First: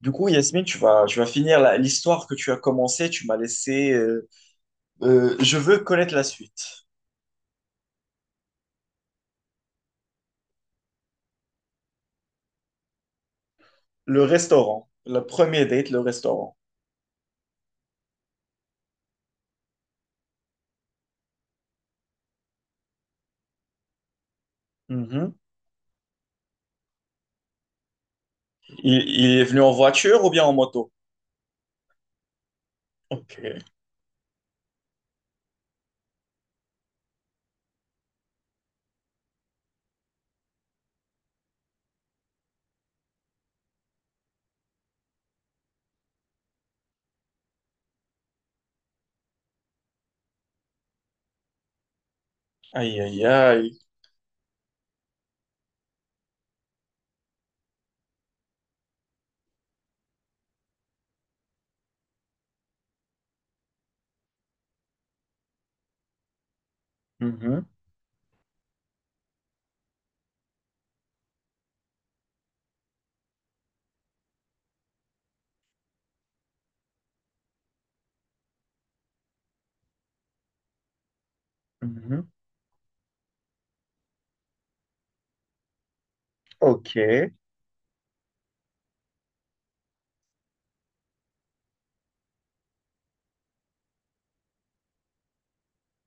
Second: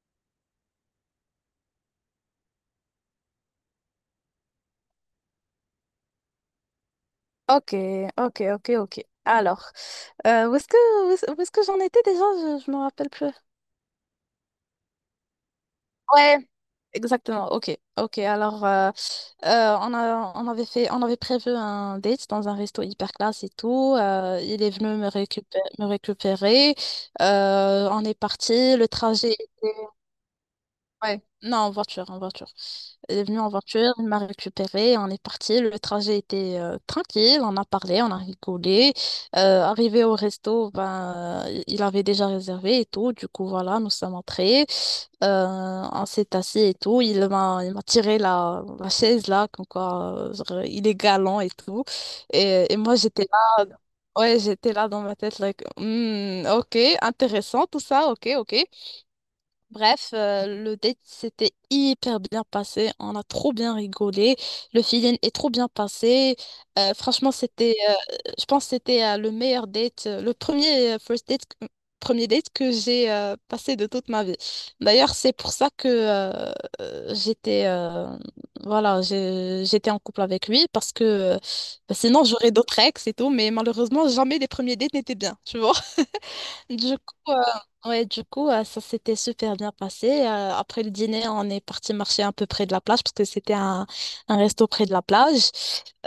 Du coup, Yasmine, tu vas finir l'histoire que tu as commencée. Tu m'as laissé. Je veux connaître la suite. Ok, ok, ok, ok. Alors, où est-ce que j'en étais déjà? Je me rappelle plus. Le restaurant. Le premier date, le Ouais, restaurant. exactement. Ok, ok. Alors, on a, on avait fait, on avait prévu un date dans un resto hyper classe et tout. Il est venu me Mhm. récupérer, me récupérer. On est parti. Il, il est venu en voiture ou bien en moto? Ouais, non, en voiture, en voiture. Elle est venue en Ok. voiture, elle m'a récupérée, on est parti. Le trajet était tranquille, on a parlé, on a rigolé. Arrivé au resto, ben, il avait déjà réservé et tout. Du coup, voilà, nous sommes entrés, on s'est assis et tout. Il m'a tiré la chaise là, comme quoi genre, il est galant et tout. Et moi, Aïe, aïe, j'étais là, aïe. ouais, j'étais là dans ma tête, like, hmm, ok, intéressant tout ça, ok, ok. Bref, le date s'était hyper bien passé, on a trop bien rigolé, le feeling est trop bien passé. Franchement, Mhm, je pense que c'était le meilleur date, le premier first date, premier date que j'ai passé de toute ma vie. D'ailleurs, c'est pour ça que j'étais, voilà, j'étais en couple avec lui parce que bah, sinon mhm. j'aurais d'autres ex et tout, mais malheureusement jamais les premiers dates n'étaient bien, tu vois. Du Ok, coup, euh, ouais, du coup, ça s'était super bien passé. Après le dîner, on est parti marcher un peu près de la plage parce que c'était un resto près de la plage.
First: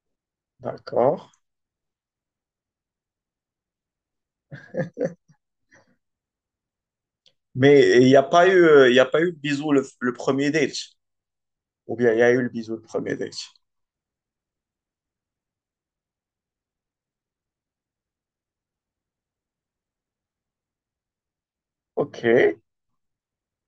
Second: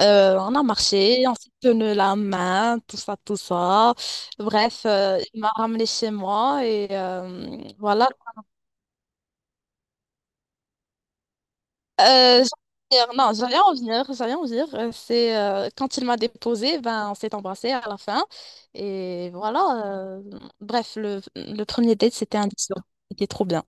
On a d'accord. marché, on s'est tenu la main, tout ça, tout ça. Bref, il m'a ramené chez moi et Mais voilà. Il n'y a pas eu le bisou le premier date. Ou bien il y a eu Euh, le bisou le premier date. non, j'allais en venir, j'allais en venir. C'est quand il m'a déposé, ben, on s'est embrassé à la fin. Et voilà. euh, Bref, le premier date, Ok, c'était un 10. C'était trop bien.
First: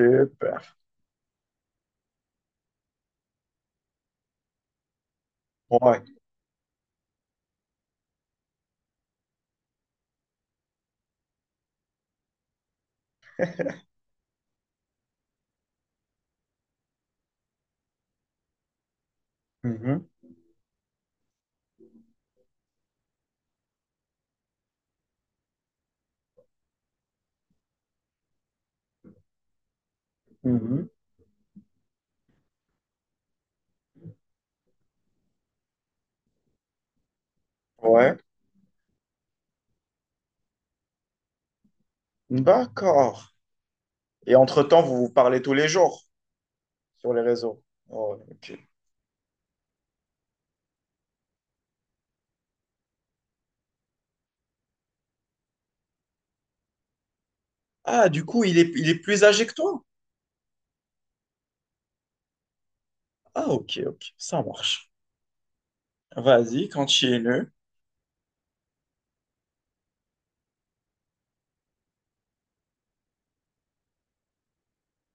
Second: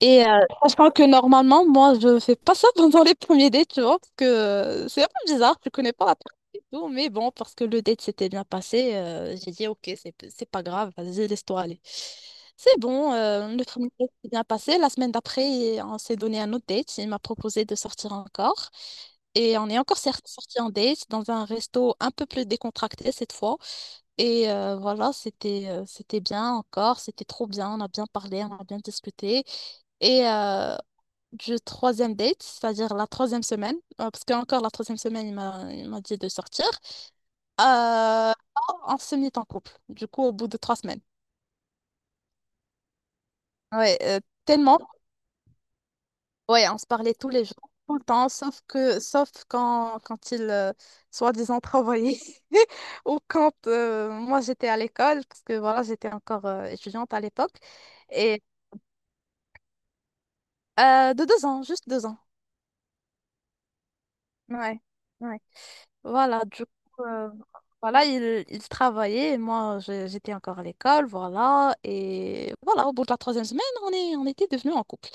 Et euh, Sachant que normalement, moi, je fais pas ça pendant les premiers dates, tu vois, parce que c'est un peu bizarre, je connais Ouais. pas la personne et tout, mais bon, parce que le date s'était bien passé, j'ai dit, ok, c'est pas grave, vas-y, laisse-toi aller. C'est bon, le premier date s'est bien passé, la semaine d'après, on s'est donné un autre date, il m'a proposé de sortir encore, et on est encore Mhm, sorti en date dans un resto un peu plus décontracté cette fois, et voilà, c'était bien encore, c'était trop bien, on a bien parlé, on a bien discuté. Et euh, mhm. du troisième date, c'est-à-dire la troisième semaine, parce qu'encore la troisième semaine, il m'a dit de sortir, Ouais. euh, on se mit en couple, du coup, au bout de 3 semaines. D'accord. Ouais, Et tellement. entre-temps, vous vous parlez tous les jours Ouais, on se sur parlait les tous les réseaux. jours, tout le Oh, temps, ok. Sauf quand il, soi-disant, travaillait, ou quand moi, j'étais à l'école, parce que voilà, j'étais encore étudiante à l'époque, Ah, du et coup, il est plus âgé que toi? De 2 ans, juste 2 ans. Ah, ok, ok, ça Ouais. marche. Ouais. Voilà, du Vas-y, coup, continue. voilà, il travaillait et moi, j'étais encore à l'école, voilà. Et voilà, au bout de la troisième semaine, on est, on était devenus en couple.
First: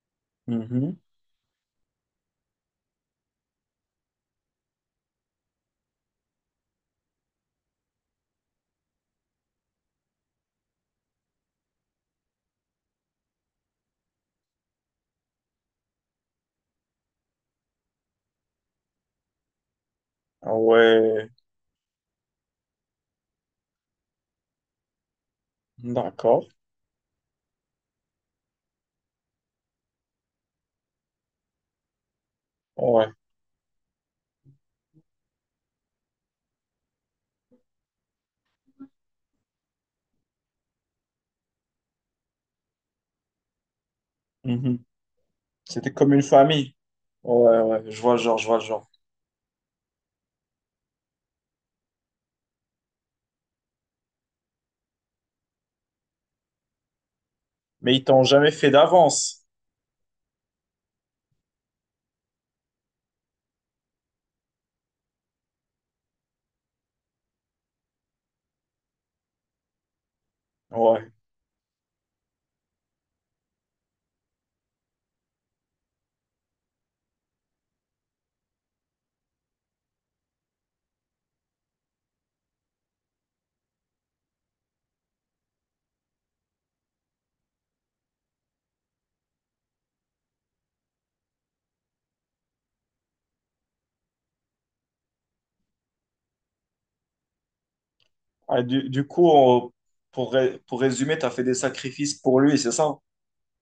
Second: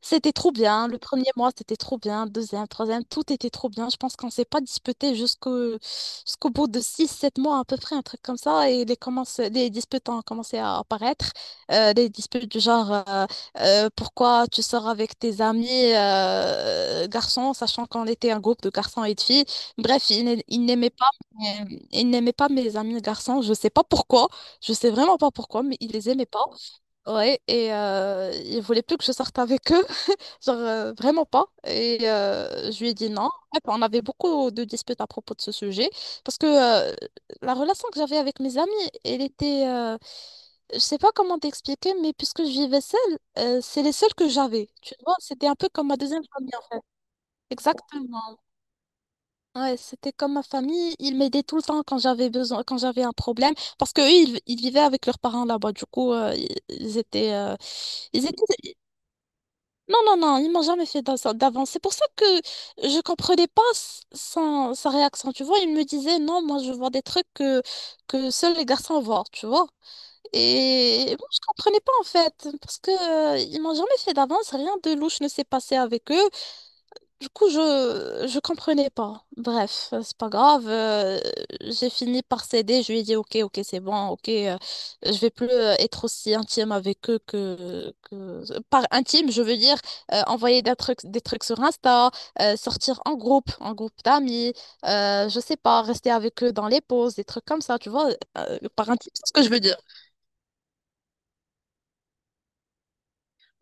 C'était trop bien. Mhm. Le premier mois, c'était trop bien. Deuxième, troisième, tout était trop bien. Je pense qu'on s'est pas disputé jusqu'au bout de six, sept mois à peu près, un truc comme ça. Et les disputes ont commencé à apparaître. Des disputes du genre, pourquoi tu sors avec tes amis garçons, sachant qu'on était un groupe de garçons et de filles. Bref, Ah ouais, il n'aimait pas mes amis garçons. Je sais pas pourquoi. Je sais vraiment pas pourquoi, mais il les aimait pas. d'accord. Ouais, et il voulait plus que je sorte avec eux, genre vraiment pas. Et je lui ai dit Ouais. non. Ouais, bah, on avait beaucoup de disputes à propos de ce sujet, parce que la relation que j'avais avec mes amis, elle était, euh, je sais pas comment t'expliquer, mais puisque je vivais seule, c'est les seules que j'avais. Mhm. Tu vois, c'était un peu comme C'était ma comme une deuxième famille en famille. fait. Ouais, ouais, je vois le genre, Exactement. je vois le genre. Ouais, c'était comme ma famille, ils m'aidaient tout le temps quand j'avais besoin, quand j'avais un problème, parce que eux, ils vivaient avec leurs parents là-bas, du coup, Mais ils t'ont ils jamais fait étaient, d'avance. non, non, non, ils m'ont jamais fait d'avance. C'est pour ça que je comprenais pas sa réaction, tu vois, il me disait, non, moi, je vois des trucs que seuls les garçons voient, tu vois, Ouais. et moi, je comprenais pas, en fait, parce que, ils m'ont jamais fait d'avance, rien de louche ne s'est passé avec eux, du coup, je comprenais pas. Bref, c'est pas grave. J'ai fini par céder. Je lui ai dit, ok, ok, c'est bon, ok. Je vais plus être aussi intime avec eux que... Par intime, je veux dire envoyer des trucs, sur Insta, sortir en groupe d'amis. Je sais pas, rester avec eux dans les pauses, des trucs comme ça, tu vois. Ah, du, Par du intime, c'est coup, ce que je veux dire. Pour résumer, t'as fait des sacrifices pour lui, c'est ça?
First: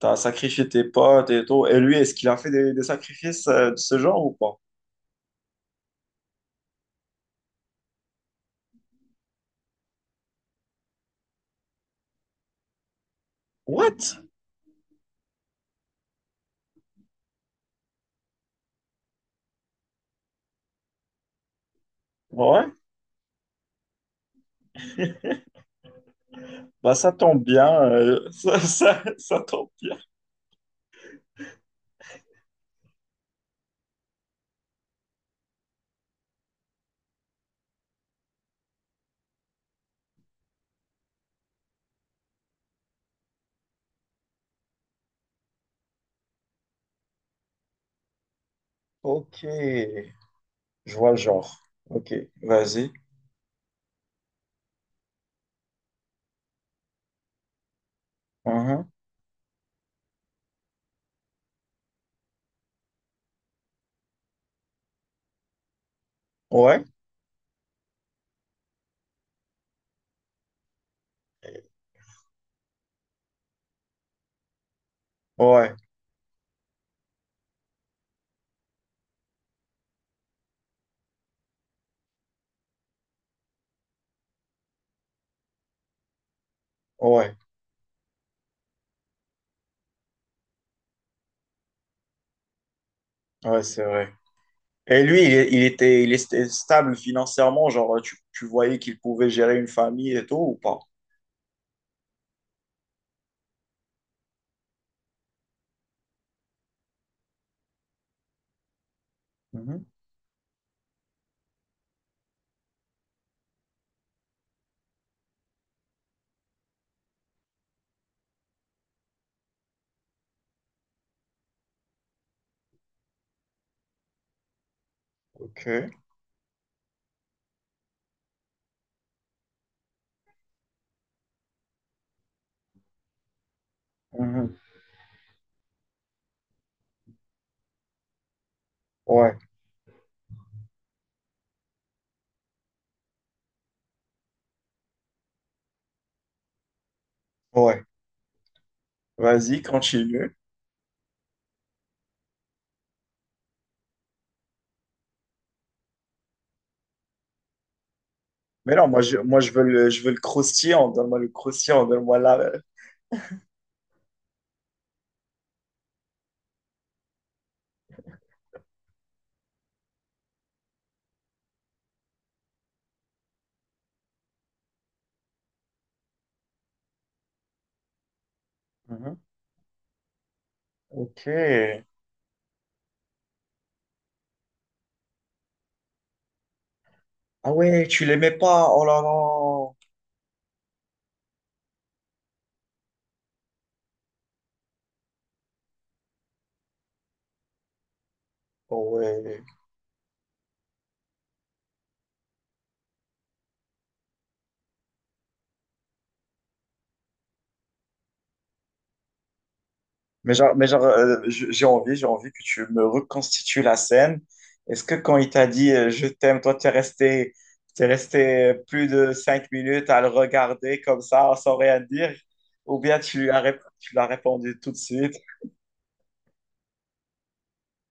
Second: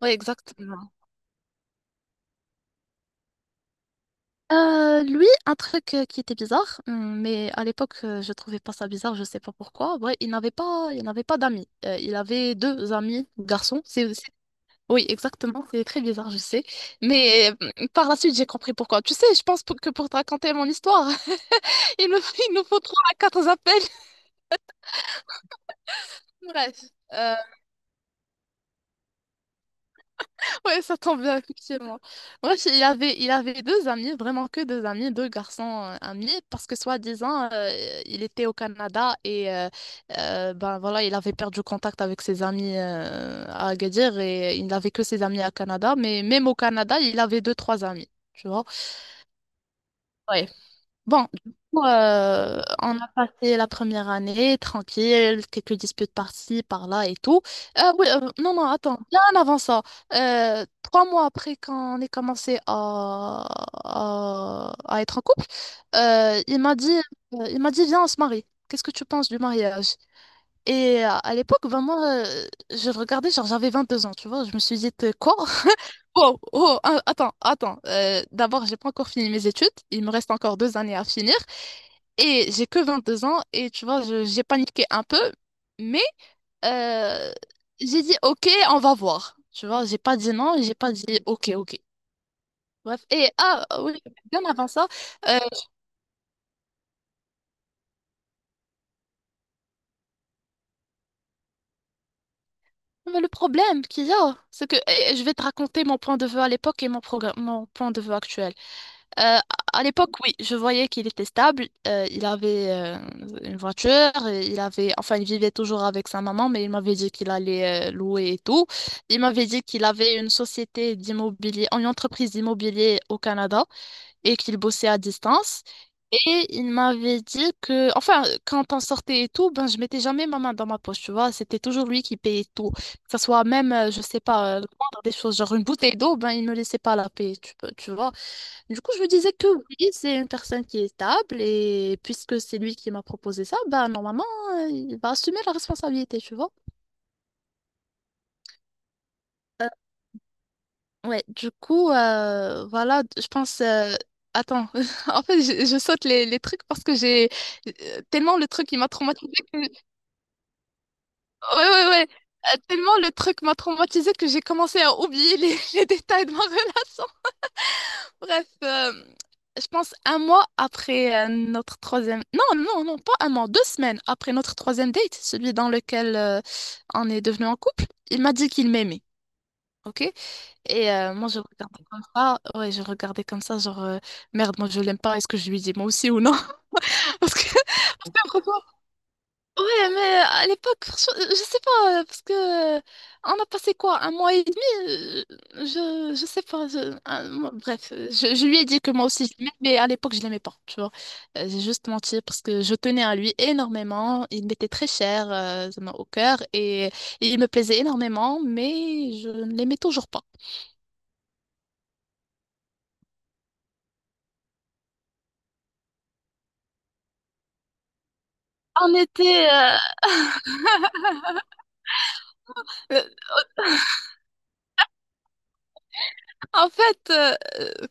Oui, exact. sacrifié tes potes et tout. Et lui, est-ce qu'il a fait des sacrifices de ce genre ou pas? Lui, un truc qui était bizarre, mais à l'époque, je trouvais pas ça bizarre, je sais pas pourquoi. Ouais, il n'avait pas d'amis. Il avait deux amis garçons. What? Oui, exactement, c'est très bizarre, je sais. Mais par la suite, j'ai compris pourquoi. Tu sais, je pense que pour te raconter mon histoire, il me, il nous Ouais, faut trois à quatre appels. Bref. bah ça tombe bien, ça tombe bien. Ouais, ça tombe bien, effectivement. Moi, j'ai- il avait deux amis, vraiment que deux amis, deux garçons amis, parce que soi-disant, il était au Canada et ben voilà, il avait perdu contact avec ses amis à Agadir et il n'avait que ses amis à Canada, mais même au Canada, il avait deux, trois amis, tu vois. Ok, je vois le Bon, du genre. coup, Ok, vas-y. on a passé la première année tranquille, quelques disputes par-ci, par-là et tout. Oui, non, non, Mhm. attends, bien avant ça, 3 mois après qu'on ait commencé à être en couple, euh, il m'a Ouais, dit, il m'a dit, viens, on se marie. Qu'est-ce que tu penses du mariage? Et à l'époque, vraiment, je regardais, genre j'avais 22 ans, tu vois. Je me suis dit, quoi? ouais, Wow, oh, attends, attends. D'abord, j'ai pas encore fini mes études. Il me reste encore 2 années à finir. Et j'ai que 22 ans. Et tu vois, j'ai paniqué un peu. Mais euh, ouais, j'ai dit, OK, on va voir. Tu vois, j'ai pas dit non. J'ai pas dit OK, OK. Bref. Ouais, c'est Oui, vrai. bien avant ça, Et lui, il, euh, il était stable financièrement, genre tu voyais qu'il pouvait gérer une famille et tout ou pas? mais le problème qu'il y a, c'est que eh, je vais te raconter mon point de vue à l'époque et mon point de vue actuel. Euh, à Mhm. l'époque, oui, je voyais qu'il était stable. Il avait une voiture, et il avait, enfin, il vivait toujours avec sa maman, mais il m'avait dit qu'il allait louer et tout. Il m'avait dit qu'il avait une société d'immobilier, une entreprise d'immobilier au Canada et qu'il bossait à distance. Ok. Et il m'avait dit que, enfin, quand on sortait et tout, ben, je mettais jamais ma main dans ma poche, tu vois. C'était toujours lui qui payait tout. Que ce soit même, je sais pas, Mhm. Prendre des choses, genre une bouteille d'eau, ben, il ne laissait pas la payer, tu vois. Du coup, je me disais Ouais, que oui, c'est une personne qui est stable et puisque c'est lui qui m'a proposé ça, bah normalement, il va assumer la responsabilité, tu vois. ouais. Vas-y, Euh, continue. ouais, du coup, voilà, je pense. Attends, en fait, je saute les trucs parce que j'ai tellement le truc Mais il non, m'a traumatisé moi je que... veux Ouais, je veux le croustillant, ouais, ouais. donne-moi la, Tellement le truc m'a traumatisé que j'ai commencé à oublier les, les détails de ma relation. Bref, je pense un mois après notre troisième... Non, non, non, pas un mois, 2 semaines après notre troisième date, celui dans lequel on est devenu en couple, il m'a dit qu'il m'aimait, Mhm. ok? Ok. Moi, je regardais comme ça, ouais, je regardais comme ça, genre, merde, moi, je l'aime pas, est-ce que je lui dis moi aussi ou non? Parce que Ah ouais, tu l'aimais pas. Oh là là. Ouais, mais à l'époque, franchement, sais pas, parce que on a passé quoi, un mois et demi? Je sais pas, bref, je lui ai dit que Oh moi aussi je ouais. l'aimais, mais à l'époque je l'aimais pas, tu vois. J'ai juste menti parce que je tenais à lui énormément, il m'était très cher au cœur et il me plaisait énormément, mais je ne l'aimais toujours pas. Mais genre j'ai envie que tu me reconstitues la scène. Est-ce que quand il t'a dit je t'aime, toi, t'es resté plus On de était, 5 minutes à le regarder comme ça, sans rien dire? Ou bien tu l'as répondu tout de suite? En fait,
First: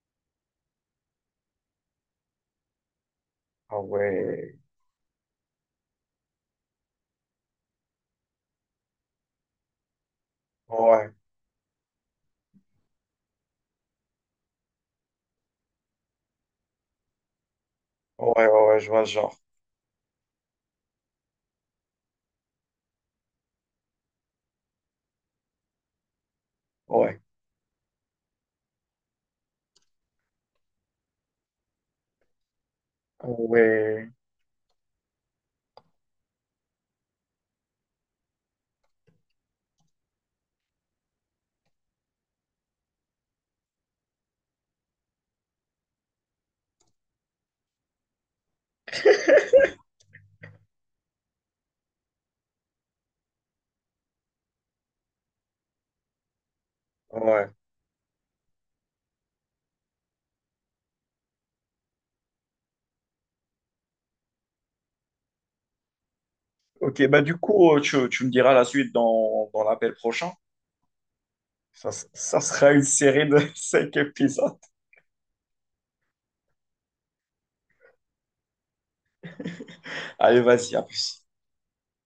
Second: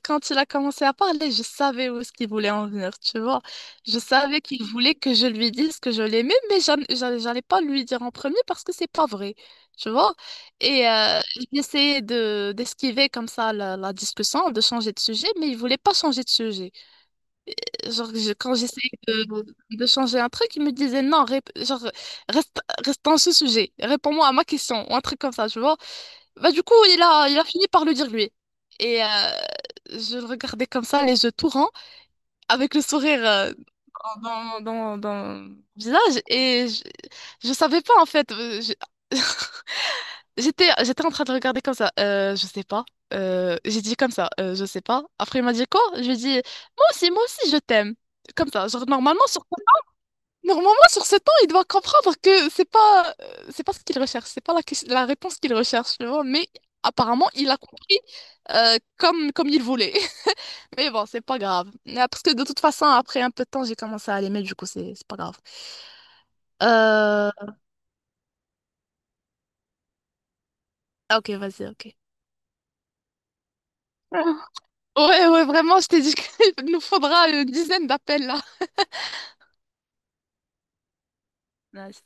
quand il a commencé à parler, je savais où est-ce qu'il voulait en venir, tu vois. Ah Je savais ouais, qu'il voulait que je lui dise que je l'aimais, mais j'allais pas lui dire en premier parce que c'est pas vrai, tu vois. Et ouais, euh, J'essayais de d'esquiver comme ça la discussion, de changer de sujet, mais il voulait pas changer de sujet. Genre, ouais, quand ouais, ouais, je j'essayais vois le genre. de changer un truc, il me disait non, genre, reste, reste dans ce sujet, réponds-moi à ma question, ou un truc comme ça, tu vois. Bah, du coup, il Ouais, a, il a fini par le dire lui. Et euh, je le regardais comme ça, les yeux tout ronds, avec le sourire ouais, dans le visage. Et je savais pas, en fait. J'étais en train de regarder comme ça. Je sais pas. J'ai dit comme ça. Je sais pas. Après, il m'a dit quoi? Je lui ai dit, moi aussi, je t'aime. Comme ça. Genre, normalement, sur 7 ans, il doit comprendre que c'est pas ce qu'il recherche, c'est pas la réponse qu'il recherche, tu vois. Mais apparemment, ouais. il a compris comme il voulait. Mais bon, c'est pas grave. Ah, parce que de toute façon, après un peu de temps, j'ai commencé à l'aimer, du coup, c'est pas grave. Ok, bah du Euh... coup, tu me diras la suite dans l'appel prochain. ah, ok, vas-y, Ça, ok. ça sera une série de cinq épisodes. Ouais, ouais, vraiment, je t'ai dit qu'il nous faudra une dizaine d'appels là. Allez, vas-y, à plus. Ouais,